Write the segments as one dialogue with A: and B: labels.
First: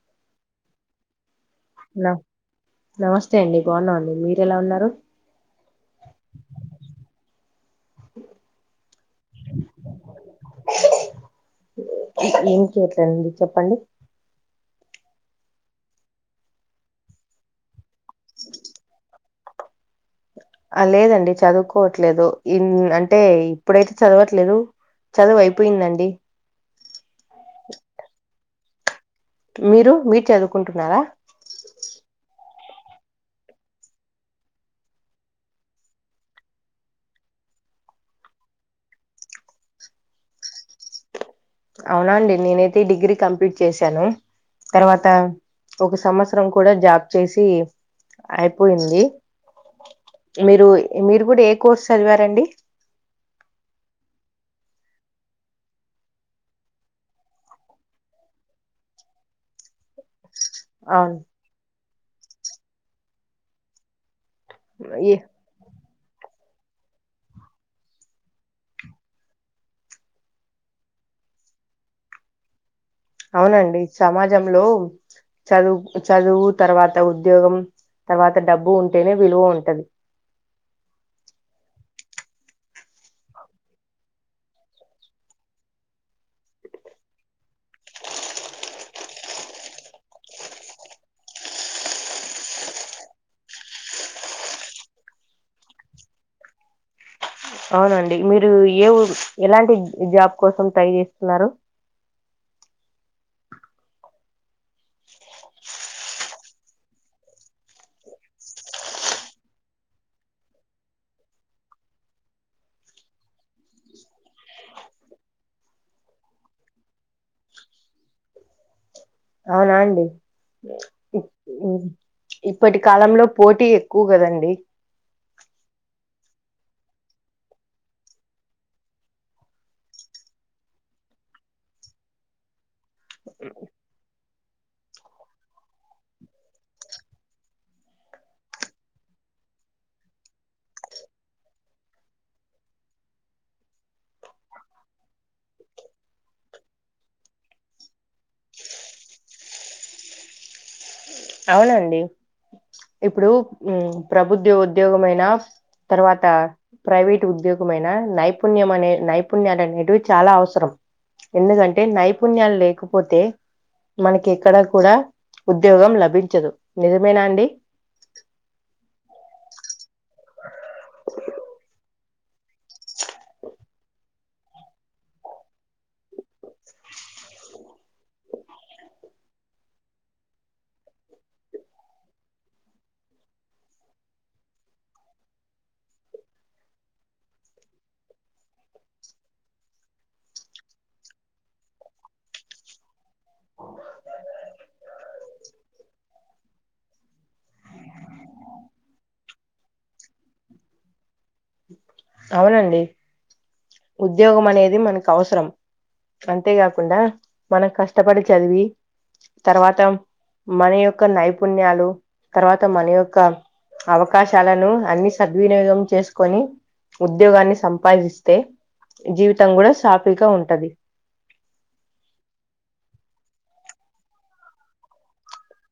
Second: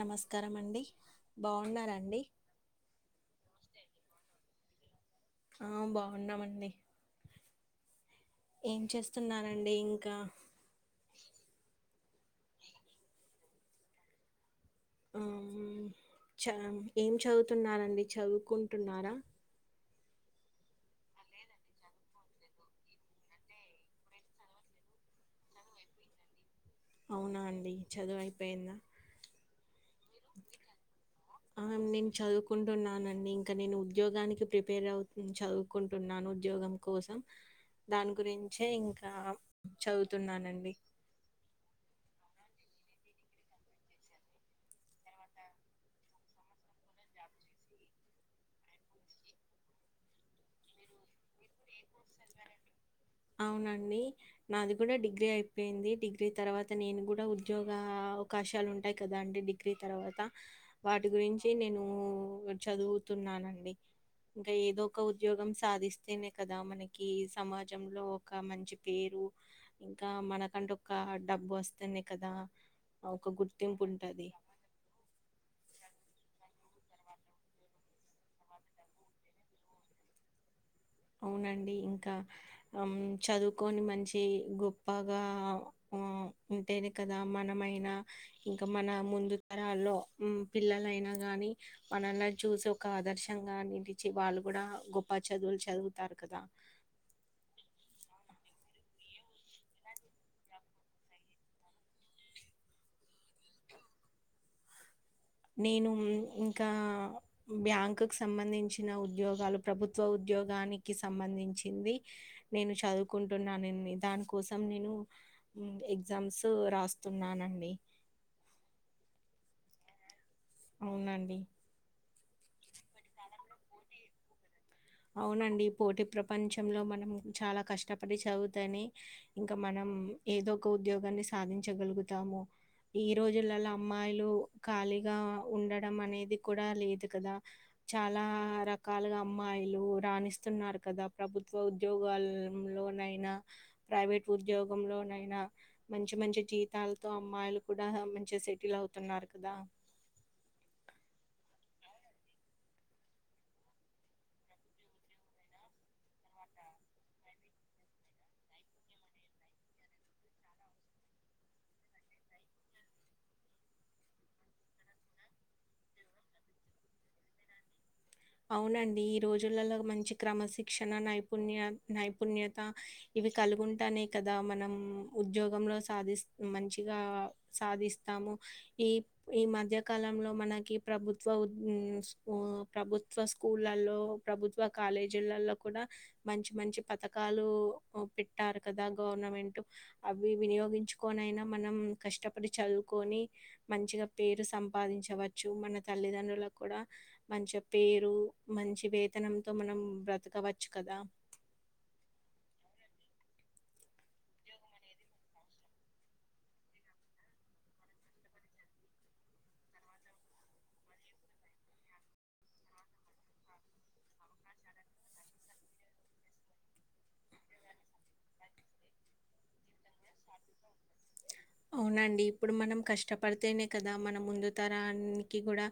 A: నమస్కారం అండి
B: నా
A: బాగున్నారండి
B: నమస్తే అండి బాగున్నా అండి మీరు ఎలా ఉన్నారు
A: ఆ బాగున్నామండి ఏం చేస్తున్నారండి ఇంకా
B: ఏం చెయ్యట్లండి చెప్పండి
A: ఆ చ ఏం చదువుతున్నారండి చదువుకుంటున్నారా
B: ఆ లేదండి చదువుకోవట్లేదు ఇ అంటే ఇప్పుడైతే చదవట్లేదు చదువు అయిపోయిందండి
A: అవునా అండి చదువు అయిపోయిందా
B: మీరు మీరు చదువుకుంటున్నారా
A: ఆ నేను చదువుకుంటున్నానండి ఇంకా నేను ఉద్యోగానికి ప్రిపేర్ అవుతు చదువుకుంటున్నాను ఉద్యోగం కోసం దాని గురించే ఇంకా చదువుతున్నానండి
B: అవునా అండి నేనైతే డిగ్రీ కంప్లీట్ చేశాను తర్వాత ఒక సంవత్సరం కూడా జాబ్ చేసి అయిపోయింది మీరు మీరు కూడా ఏ కోర్స్ చదివారండి
A: అవునండి నాది కూడా డిగ్రీ అయిపోయింది డిగ్రీ తర్వాత నేను కూడా ఉద్యోగ అవకాశాలు ఉంటాయి కదా అండి డిగ్రీ తర్వాత వాటి
B: అవును
A: గురించి నేను చదువుతున్నానండి ఇంకా ఏదో ఒక
B: ఏ
A: ఉద్యోగం సాధిస్తంది అదే కదా మనకి సమాజ జం లో ఒక మంచి పేరు ఇంకా మనకంటే ఒక డబ్బు వస్తుంది కదా ఒక
B: అవునండి
A: గుర్తింపు ఉంటది.
B: సమాజంలో చదువు చదువు తర్వాత ఉద్యోగం తర్వాత డబ్బు ఉంటేనే విలువ ఉంటది
A: అవునండి ఇంకా చదువుకొని మంచి గొప్పగా ఉంటేనే కదా మనమైనా ఇంకా మన ముందు తరాల్లో పిల్లలైనా గాని మనల్లా చూసి ఒక ఆదర్శంగా నిలిచి వాళ్ళు కూడా గొప్ప చదువులు చదువుతాారు కాదా
B: అవునండి మీరు ఏ ఎలాంటి జాబ్ కోసం ట్రై చేస్తున్నారు
A: నేను ఇంకా బ్యాంకుకు సంబంధించిన ఉద్యోగాలు ప్రభుత్వ ఉద్యోగానికి సంబంధించింది నేను చదువుకుంటున్నానండి దానికోసం నేను ఎగ్జామ్స్ రాస్తున్నానండి
B: అవునా అండి
A: అవునండి
B: ఇప్పటి కాలంలో పో టి ఎక్కువ కదండి
A: అవునండి పోటీ ప్రపంచంలో మనం చాలా కష్టపడి చదువుతేనే ఇంకా మనం ఏదో ఒక ఉద్యోగాన్ని సాధించగలుగుతాము ఈ రోజులలో అమ్మాయిలు ఖాళీగా ఉండడం అనేది కూడా లేదు కదా చాలా రకాలుగా అమ్మా మాయిలు రాణిస్తున్నారు కదా ప్రభుత్వ ఉద్యోగాల లోనైనా ప్రైవేట్ ఉద్యోగంలోనైనా మంచి మంచి జీతాలతో అమ్మాయిలు కూడా మంచిగా సెటిల్ అవుతున్నారు కదా
B: అవునండి ఇప్పుడు ప్రభుత్వ ఉమ్ ఉద్యోగమయిైన తర్వాత ప్రైవేట్ ఉద్యోగమయినా నైపుణ్యం అనే నైపుణ్యాలు అనేటివి చాలా అవసరం ఎందుకంటే నైపుణ్యాలు లేకపోతే మనకి ఎక్కడ కూడా ఉద్యోగం లభ భించదు నిజమేనా అండి
A: అవునండి ఈ రోజులలో మంచి క్రమశిక్షణ నైపుణ్య నైపుణ్యత ఇవి కలుగుంటానే కదా మనం ఉద్యోగంలో సాధిస్త మంచిగా సాధిస్తాము ఈ ఈ మధ్య కాలంలో మనకి ప్రభుత్వ ఉ ప్రభుత్వ ప్రభుత్వ స్కూళ్ళలో ప్రభుత్వ కాలేజీలలో కూడా మంచి మంచి పథకాలు పెట్టారు కదా గవర్నమెంట్ అవి వినియోగించుకొనిైనా మనం కష్టపడి చదువుకొని మంచిగా పేరు సంపాదించవచ్చు మన తల్లిదండ్రులు కూడా మంచిగా పేరు మంచి వేతనంతో మనం బ్రతకవచ్చు కదా
B: అవునండి ఉద్యోగం అనేది మనకు అవసరం అంతేకాకుండా మనం కష్టపడి చదివి తర్వాత మన యొక్క నైపుణ్యాలు తర్వాత మన యొక్క అవకాశాలను అన్ని సద్వినియోగం చేసుకొని ఉద్యోగాన్ని సంపాదిస్తే జీవితం కూడా సాఫీగా ఉంటది
A: అవునండి ఇప్పుడు మనం కష్టపడితేనే కదా మన ముందు తరానికి కూడా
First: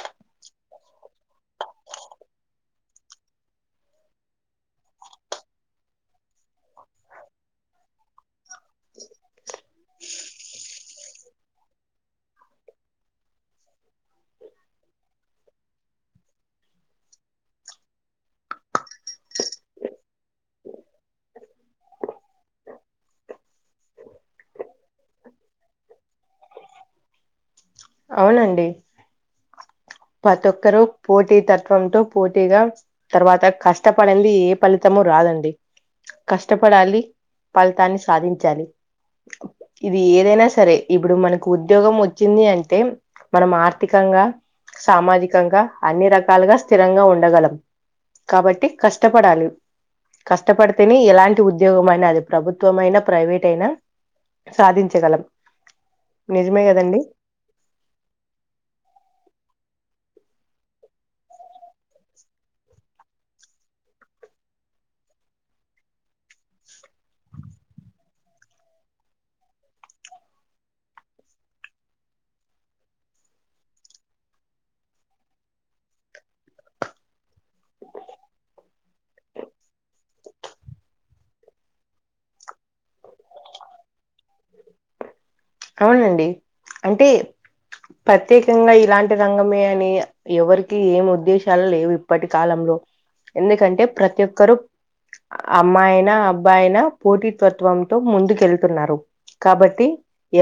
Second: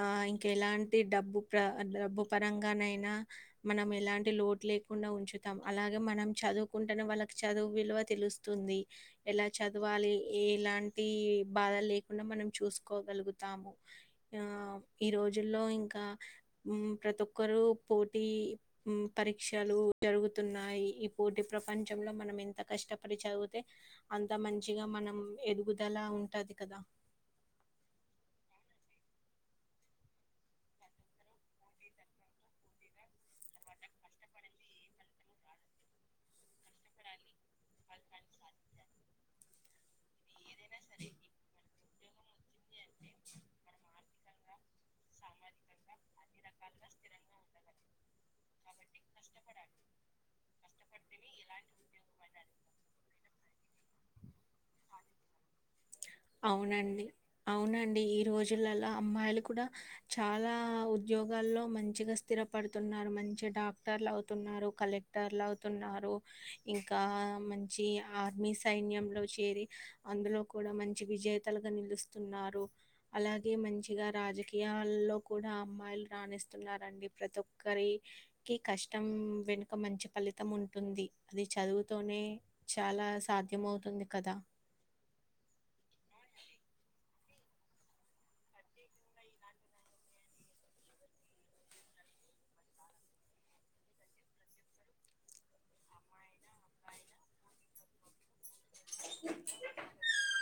A: ఆ ఇంక ఎలాంటి డబ్బు ప్ర డబ్బు పరంగానైనా మనం ఎలాంటి లోటు లేకుండా ఉంచుతాం అలాగే మనం చదువుకుంటున్న వాళ్ళకి చదువు విలువ తెలుస్తుంది ఎలా చదువు వాాలి ఎలాంటి బాధ లేకుండా మనం చూసుకోగలుగుతాము ఆ ఈ రోజుల్లో ఇంకా ప్రతి ఒక్కరు పోటీ పరీక్షలు జరుగుతున్నాయి ఈ పోటీ ప్రపంచంలో మనం ఎంత కష్టపడి చదివితే అంత మం చిగా మనం ఎదుగుదలా ఉంటుంది కదా
B: అవునండి ప్రతి ఒక్కరుూ పోటీ తత్వంతో పోటీగా తర్వాత కష్టపడింది ఏ ఫలితమ రాదండి కష్టపడాలి ఫలితాన్ని సాధించాలి ఇది ఏదైనా సరే ఇప్పుడు మనకు ఉద్యోగం వచ్చింది అంటే మనం ఆర్థికంగా సామాజికంగా అన్ని రకాలుగా స్థిరంగా ఉండగలం కాబట్టి కష్టపడాలి కష్టపడితేనే ఎలాం లా ఉద్యోగమనా అది ప్రభుత్వమయినా ప్రైవేట్ అయినా సాధించగలం నిజమే కదండి
A: అవునండి. అవునండి. ఈ రోజులల్ల అమ్మాయిలు కూడా చాలా ఉద్యోగాల్లో మంచిగా స్థిరపడుతున్నారు మంచి డాక్టర్లు అవుతున్నారు కలెక్టర్లు అవుతున్నారు ఇంకా మంచి ఆర్మీ సైన్యంలో చేరి అందులో కూడా మంచి విజేతలుగా నిలుస్తున్నారు అలాగే మంచిగా రాజకీయాల్లో కూడా అమ్మాయిలు రాణిస్తున్నడి ప్రతి ఒక్కరికి కష్టం వెనుక మంచి ఫలితం ఉంటుంది అది చదువుతోనే చాలా సాధ్యమవుతుంది కదా
B: అవునండి అంటే ప్రత్యేకంగా ఇలాంటి రంగమే అని ఎవరికి ఏం ప్రత్యేకంగా ఇలాంటి రంగమే అని ఎవరికి ఏమి ఉద్దేశాలు లేవు ఇప్పటి కాలంలో ఎందుకంటే ప్రతి ఒక్కరు అమ్మాయినా అబ్బాయినా పోటీ తత్వంతో ముందుకెళ్తారు చెపుతున్నారు కాబట్టి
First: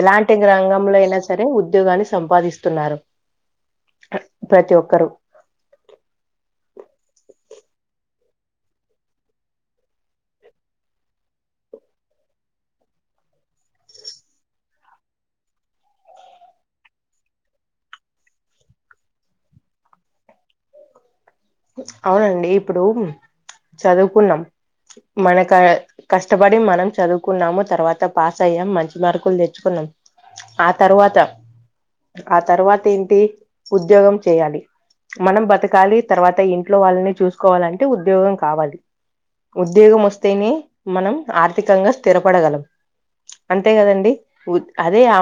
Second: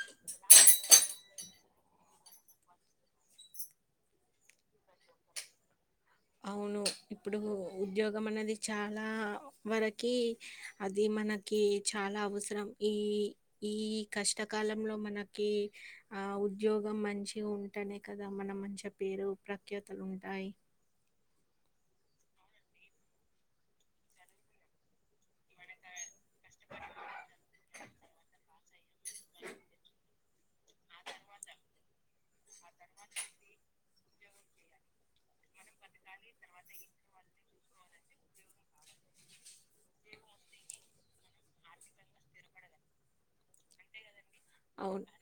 B: పోటీ రంగంలో అయినా సరే ఉద్యోగాన్ని సంపాదిస్తున్నారు ప్రతి ఒక్కరు
A: అవును ఇప్పుడు ఉద్యోగం అనేది చాలా వరకి అది మనకి చాలా అవసరం ఈ ఈ కష్టకాలంలో మనకి ఉద్యోగం మంచిగా ఉంటనే కదా మనం పేరు ప్రఖ్యాతలు ఉంటాయి
B: అవునండి ఇప్పుడు చదువుకున్నాం మన కష్టపడి మనం చదువుకున్నాము తర్వాత పాస్ అయ్యాము మంచిది సరుకులు తెచ్చుకున్నాం ఆ తర్వాత ఆ తర్వాత ఏంటి ఉద్యోగం చేయాలి మనం బతకాలి తర్వాత ఇంట్లో వాళ్ళని చూసుకోవాలంటే ఉద్యోగం కావాలి ఉద్యోగం వస్తేనే మనం ఆర్థికంగా స్థిరపడగలం అంతే కదండి అదే
A: అవును.
B: ఆ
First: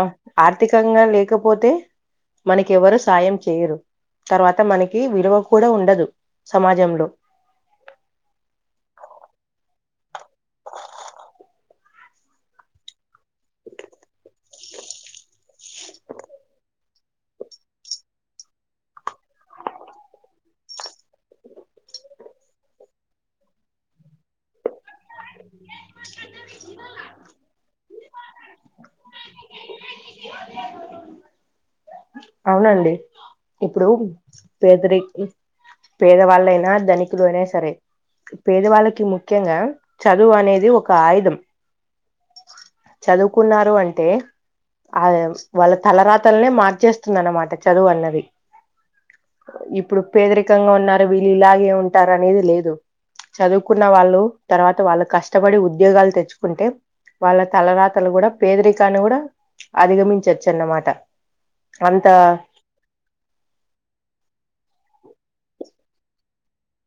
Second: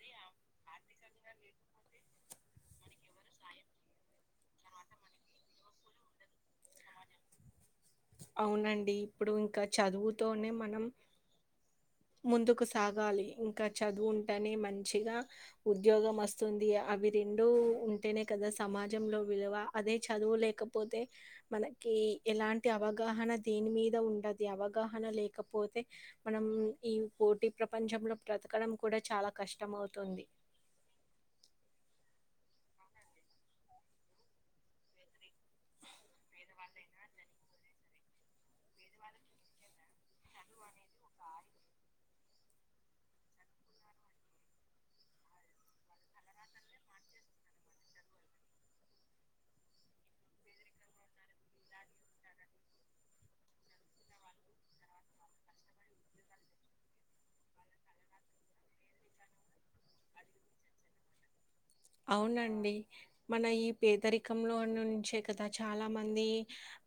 B: ఆర్థికంగా లే లేకపోతే మనకి ఎవరు సాయం చేయరు తర్వాత మనకి విలువ ఉండదు కూడా ఉండదు సమాజంలో
A: అవునండి ఇప్పుడు ఇంకా చదువుతోనే మనం ముందుకు సాగాలి ఇంకా చదువు ఉంటేనే మంచిగా ఉద్యోగం వస్తుంది అవి రెండూ ముందుకు సాగాలి ఇంకా చదువు ఉంటేనే మంచిగా ఉద్యోగం అవి రెండూ ఉంటేనే కదా సమాజంలో విలువ అదే చదువు లేకపోతే మనకి ఎలాంటి అవగాహన దేని మీద ఉండది అవగాహన అవగాహన లేకపోతే మనం ఈ పోటీ ప్రపంచంలో బ్రతకడం కూడా చాలా కష్టం అవుతుంది
B: అవునండి ఇప్పుడు పేదరి పేదవాళ్ళైనా ధనికులు అయినా సరే పేదవాళ్ళకి ముఖ్యంగా చదువు అనేది ఒక ఆయుధం చదువుకున్నారు అంటే ఆ వాళ్ళ తలరాతలనే మార్చేస్తుంది అనమాట చ తర్వాత వాళ్ళు కష్టపడి ఉద్యోగాలు తెచ్చుకుంటే వాళ్ళ తలరాతలు కూడా పేదరికాన్ని కూడా అధిగమించవచ్చు అన్నమాట అంత
A: అవునండి మన ఈ పేదరికంలో నుంచి చాలామంది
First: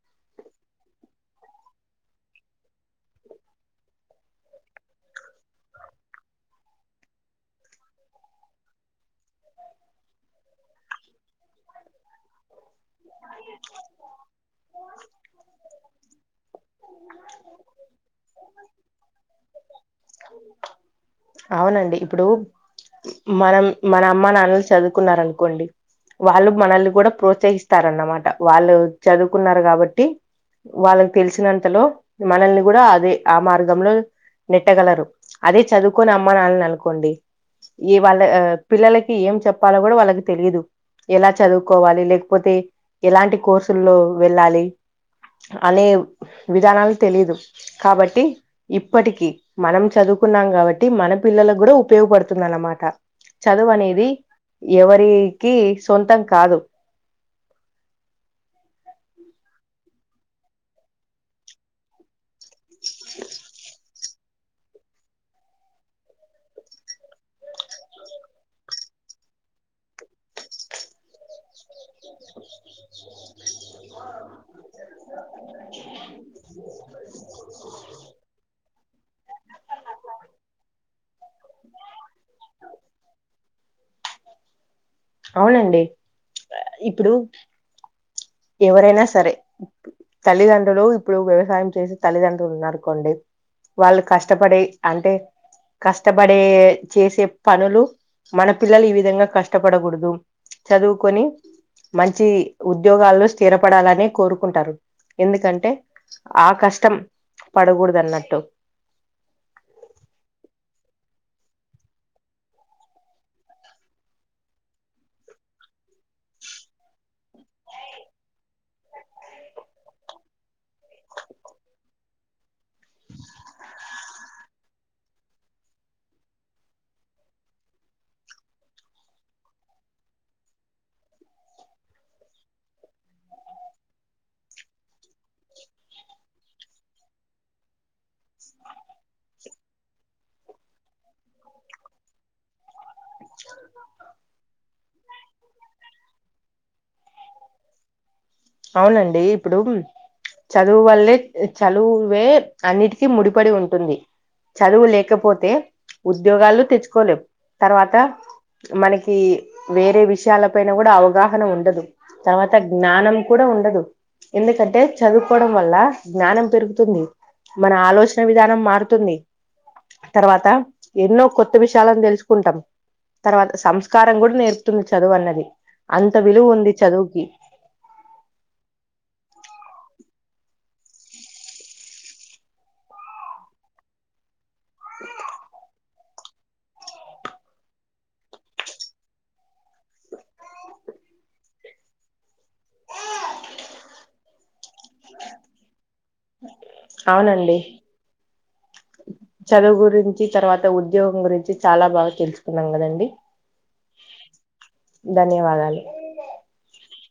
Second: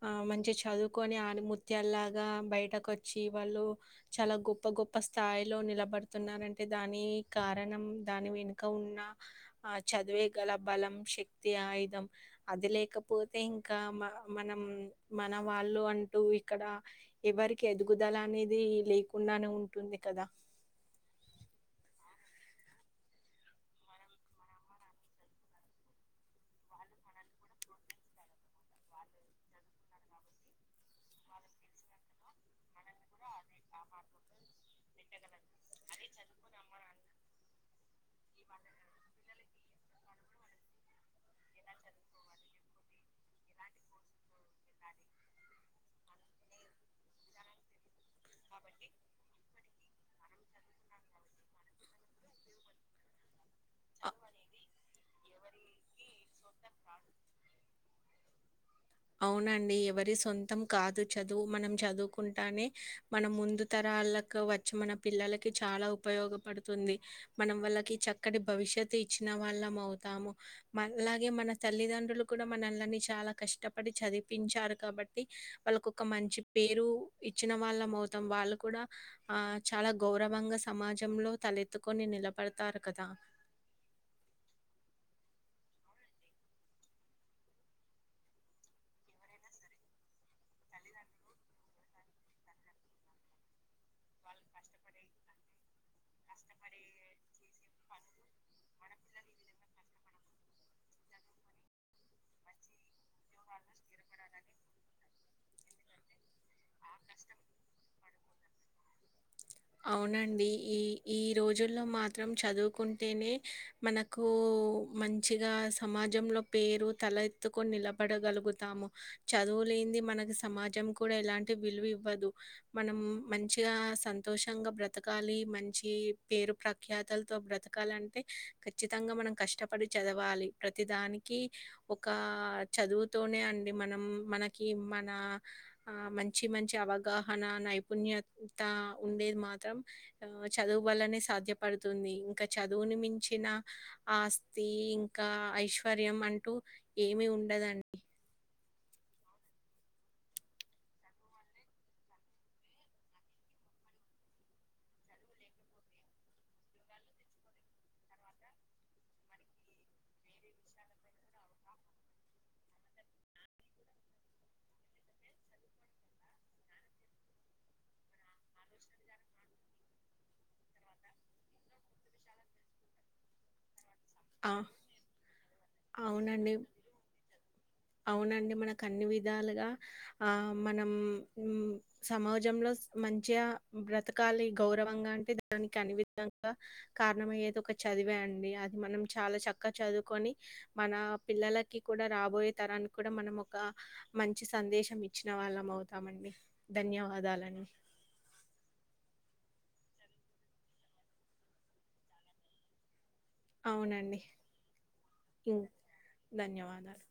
A: ఆ మంచిగా చదువుకొని ముత్యలాగా బయటకుచ్చి వాళ్ళు చాలా గొప్ప గొప్ప స్థాయిలో నిలబడుతున్నారు అంటే దాని కారణం దాని వెనుక ఉన్న ఆ చదువే కదా బలం శక్తి ఆయుధం అది లేకపోతే అయితే ఇంకా మనం మన వాళ్ళు అంటే నువ్విక్కడ ఎవరికి ఎదుగుదల అనేది లేకుండానే ఉంటుంది కదా
B: అవునండి ఇప్పుడు మనం మన అమ్మ నాన్నలు చదువుకున్న అనుకోండి వాళ్ళు మనల్ని ఇప్పుడు కూడా ప్రోత్సహిస్తారన్నమాట వాళ్ళు చదువుకున్నారు కాబట్టి వాళ్ళకి తెలిసినంతలో మనల్ని కూడా అదే ఆ మార్గంలో నెట్టగలరు అదే చదువుకొని అమ్మాననిని అనుకోండి ఈ వాళ్ళ పిల్లలకి ఏం చెప్పాలో కూడా వాళ్ళకి తెలిదు ఎలా చదువుకోవాలి లేకపోతే ఎలాంటి కోర్సుల్లో వెళ్ళాలి అనే విధానాలు తెలీదు కాబట్టి ఇప్పటికీ మనం చదువుకున్నాం కాబట్టి మన పిల్లలకు కూడా ఉపయోగపడుతుంది అన్నమాట చదువు అనేది
A: అ
B: ఎవరి కీస్ సొంతం కాదు
A: అవునండి ఎవరి సొంతం కాదు చదువు మనం చదువుకుంటానే మనం ముందు తర రాళ్ళకు వచ్చి మన పిల్లలకి చాలా ఉపయోగపడుతుంది మనం వాళ్ళకి చక్కటి భవిష్యత్ ఇచ్చిన వాళ్ళం అవుతాము మ లాగే మన తల్లిదండ్రులు కూడా మనల్లని చాలా కష్టపడి చదిపించారు కాబట్టి వాళ్ళకు ఒక మంచి పేరు ఇచ్చిన వాళ్ళ మవుతాం వాళ్ళు కూడా ఆ చాలా గౌరవంగా సమాజంలో తలెత్తుకొని నిలబడతారు కదా
B: అవునండి ఇప్పుడు ఎవరైనా సరే తల్లిదండ్రులు ఇప్పుడు వ్యవసాయం చేసి తల్లిదండ్రులు ఉన్నారుకోండి వాళ్ళు కష్టపడే అంటే కష్టపడే చేసే పనులు మన పిల్లలు ఈ విధంగా కష్టప పడకూడదు చదువుకొని మంచి ఉద్యోగాల్లో స్థిరపడాలని కోరుకుంటారు ఎందుకంటే ఆ కష్టం పడకూడదు అన్నట్టు
A: అవునండి. ఈ ఈ రోజుల్లో మాత్రం చదువుకుంటేనే మనకు మంచిగా సమాజంలో పేరు తల ఎత్తుకొని నిలబడగలుగుతాము చదువులేని మనకి సమాజం కూడా ఎలాంటి విలువ ఇవ్వదు మనం మంచిగా సంతోషంగా బ్రతకాలి మంచి పేరు ప్రఖ్యాతులతో బ్రతకాలి అంటే ఖచ్చితంగా మనం కష్టపడి చదవాలి ప్రతిదానికి ఒక చదువుతోనే అండి మనం మనకి మన ఆ మం మంచి మంచి అవగాహన నైపుణ్యత ఉండేది మాత్రం ఆ చదువు వల్లనే సాధ్యపడుతుంది ఇంకా చదువుని మించ చిిన ఆస్తి ఇంకా ఐశ్వర్యం అంటూ ఏమి ఉండదండి
B: అవునండి ఇప్పుడు చదువు వల్లే చదువే అన్నిటికీ ముడిపడి ఉంటుంది చదువు లేకపోతే ఉద్యోగాలు తెచ్చుకోలేవు తర్వాత మనకి వేరే విషయాల పైన కూడా అవగాహన ఉండదు తర్వాత జ్ఞానం కూడా ఉండదు ఎందుకంటే చదువుకోవడం వల్ల జ్ఞానం పెరుగుతుంది మన ఆలోచన విధానం మారుతుంది తర్వాత ఎన్నో కొత్త విషయాలను తెలుసుకుంటాం తర్వాత సంస్కృ పకారం కూడా
A: ఆ!
B: నేర్పుతుంది చదువు అన్నది అంత
A: అవునండి
B: విలువ ఉంది చదువుకి
A: అవునండి మనకు అన్ని విధాలు అ ఆ మనం సమాజంలో మంచి బ్రతకాల గౌరవంగా అంటే దానికి కనివి ఇంకా కారణమయ్యేది ఒక చదివే అండి అది మనం చాలా చక్కగా చదువుకొని మన పిల్లలకి కూడా రాబోయే తరానికి కూడా మనం ఒక మంచి సందేశం ఇచ్చిన వాళ్ళం అవుతామండి
B: అవునండి
A: ధన్యవాదాలని
B: చదువు గురించి తర్వాత ఉద్యోగం గురించి చాలా బాగా తెలుసుకున్నాం కదండి
A: అవునండి ఇం
B: ధన్యవాదాలు
A: ధన్యవాదాలు